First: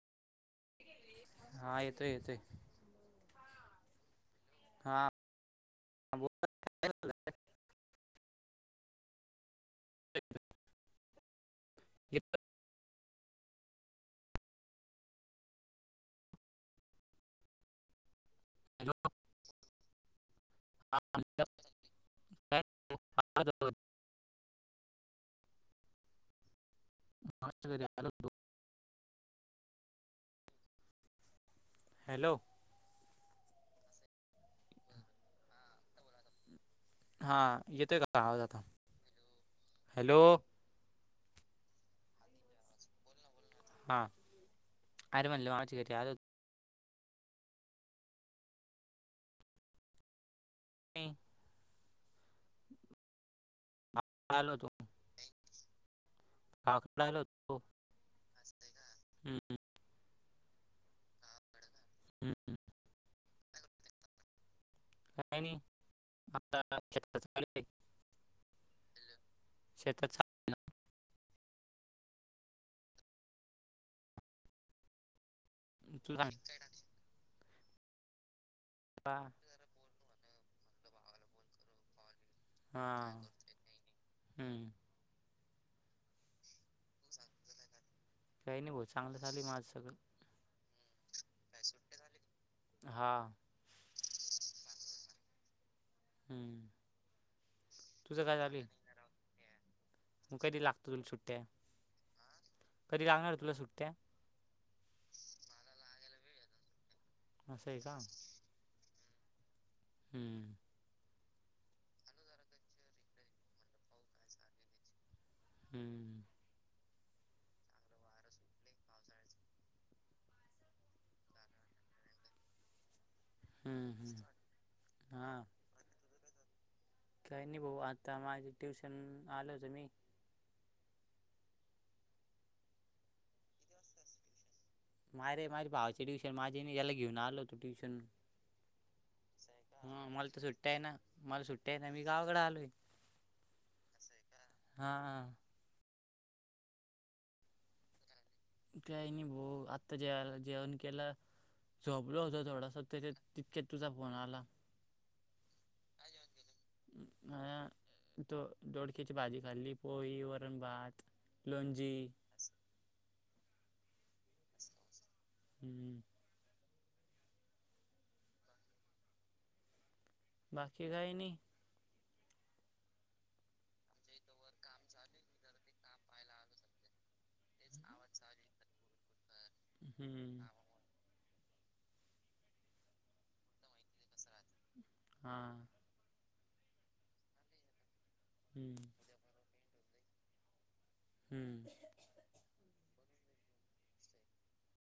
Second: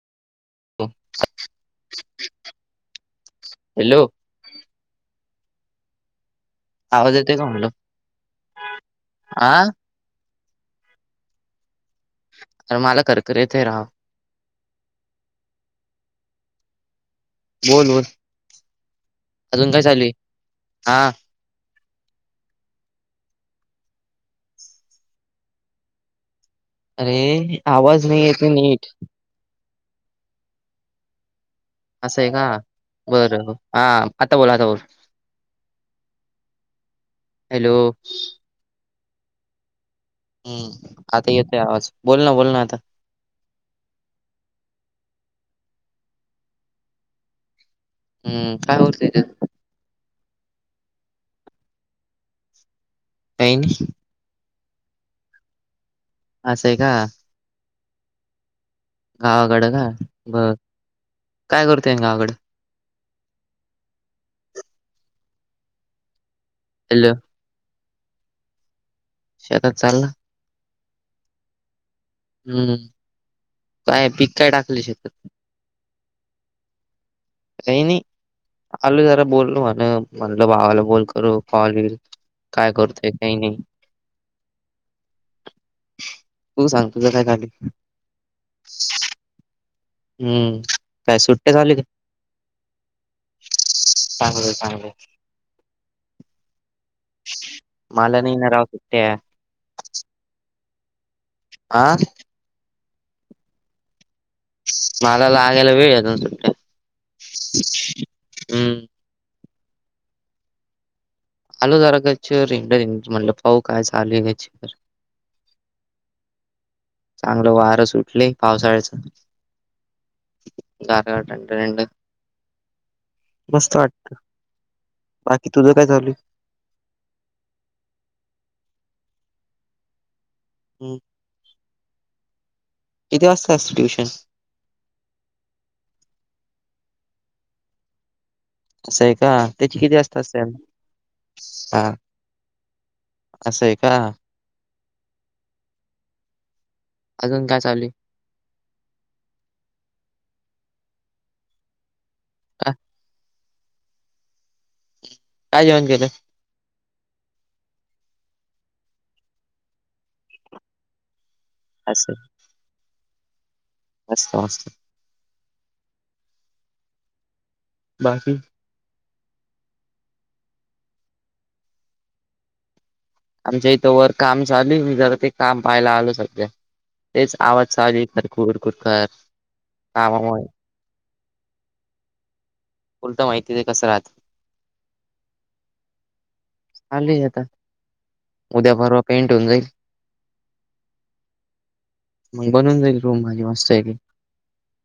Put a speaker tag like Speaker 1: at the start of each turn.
Speaker 1: हा येतोय येतोय.
Speaker 2: हॅलो
Speaker 1: हा बोल
Speaker 2: आवाज येते का मुलं आ
Speaker 1: ह
Speaker 2: तर मला कर्करीथे राहा. बोल बोल अजून काय चालू आहे हा.
Speaker 1: न
Speaker 2: अरे आवाज नाही येतती नीट. असं आहे
Speaker 1: हॅलो
Speaker 2: का बर हा आता बोलातावर.
Speaker 1: हां
Speaker 2: हॅलो
Speaker 1: येतोय का आवाज आता हॅलो.
Speaker 2: हम आता येतोय आवाज बोल ना बोल ना आता
Speaker 1: हा अर मनल माच कतीे आ
Speaker 2: हम्म काय होरतय.
Speaker 1: ह
Speaker 2: नाहीय नाही.
Speaker 1: ल होत
Speaker 2: असं आहे का
Speaker 1: कालो
Speaker 2: गावाकडं का बघ काय करतो गावाकड
Speaker 1: हम्म. काय नाही आता
Speaker 2: हॅलो शेतात चालला. हम्म काय पीक काय टाकले शकात.
Speaker 1: तू सांग.
Speaker 2: का नाही आलू
Speaker 1: बा.
Speaker 2: जरा बोललो म्हण म्हणल बावाला बोल करू कॉल येईल. काय
Speaker 1: हा
Speaker 2: करतेय काही नाही.
Speaker 1: हम्म.
Speaker 2: तू सांग तुझ काय खाली
Speaker 1: काही नाही हो चांगलं झाले माझं सगळं.
Speaker 2: हम्म काय सुट्ट्या झाले का?
Speaker 1: हा
Speaker 2: चांगलं चांगलं.
Speaker 1: हम्म
Speaker 2: मला
Speaker 1: तुझं
Speaker 2: नाही
Speaker 1: काय
Speaker 2: ना
Speaker 1: झालं.
Speaker 2: राव सुट्ट्या
Speaker 1: मग कधी लागतो तुला सुुट्ट्या
Speaker 2: आ
Speaker 1: कधी लागणार तुला सुट्ट्या
Speaker 2: मला लागायला वेळ सुट
Speaker 1: हस आहे का?
Speaker 2: हम्म
Speaker 1: हम
Speaker 2: आलो जरा गचवर रंडं म्हटलं पाऊ काय चालूवर
Speaker 1: हम्
Speaker 2: चांगलं वारं सुटले पावसाळ्याच गारटंड मस्त
Speaker 1: हम्म,
Speaker 2: वाटत
Speaker 1: हम्म. हा
Speaker 2: बाकी तुझ काय चाल
Speaker 1: काही नाही भाऊ आता माझे ट्युशन आलं होतं मी
Speaker 2: हम् किती वाजत अस ट्युशन
Speaker 1: मझे म माझे भाचे ट्युशन माझे याला घेऊन आल त ट्युशन
Speaker 2: असं आहे का त्याची किती
Speaker 1: हा
Speaker 2: वाजता
Speaker 1: मला
Speaker 2: असते
Speaker 1: तर सुट्ट आहे ना मला सुट्ट्या आहे
Speaker 2: हा
Speaker 1: ना मी गावाकडे आलोय
Speaker 2: असं आहे का
Speaker 1: हा हा
Speaker 2: अजून काय चालू
Speaker 1: काही नाही भो आत्ता जेला जेवण केला झोपलो होत
Speaker 2: का-
Speaker 1: थोडासा त्याच्यात तितक्यात तुझा फोन आला
Speaker 2: काय जेवण केलं
Speaker 1: आजेव गल [unintelligible] तो दोडक्याची भाजी खाल्ली पोई वरन भात लणजी
Speaker 2: असं अस् अस्त
Speaker 1: हम्म
Speaker 2: बाकी
Speaker 1: बाकी काही नाही
Speaker 2: आमच्या इथं वर काम चालू जरा ते काम पाहायला आलो सध्या तेच आवाज चालू ख कुरकुरकर
Speaker 1: हम्म
Speaker 2: कामामुळे उलत माहिती ते कसं राहात
Speaker 1: हा
Speaker 2: चाले आता उद्या
Speaker 1: हम्म
Speaker 2: परवा पेंट होऊन जाईल
Speaker 1: हम्म
Speaker 2: मग बनवून जाईल रूम माझी मस्त पैकी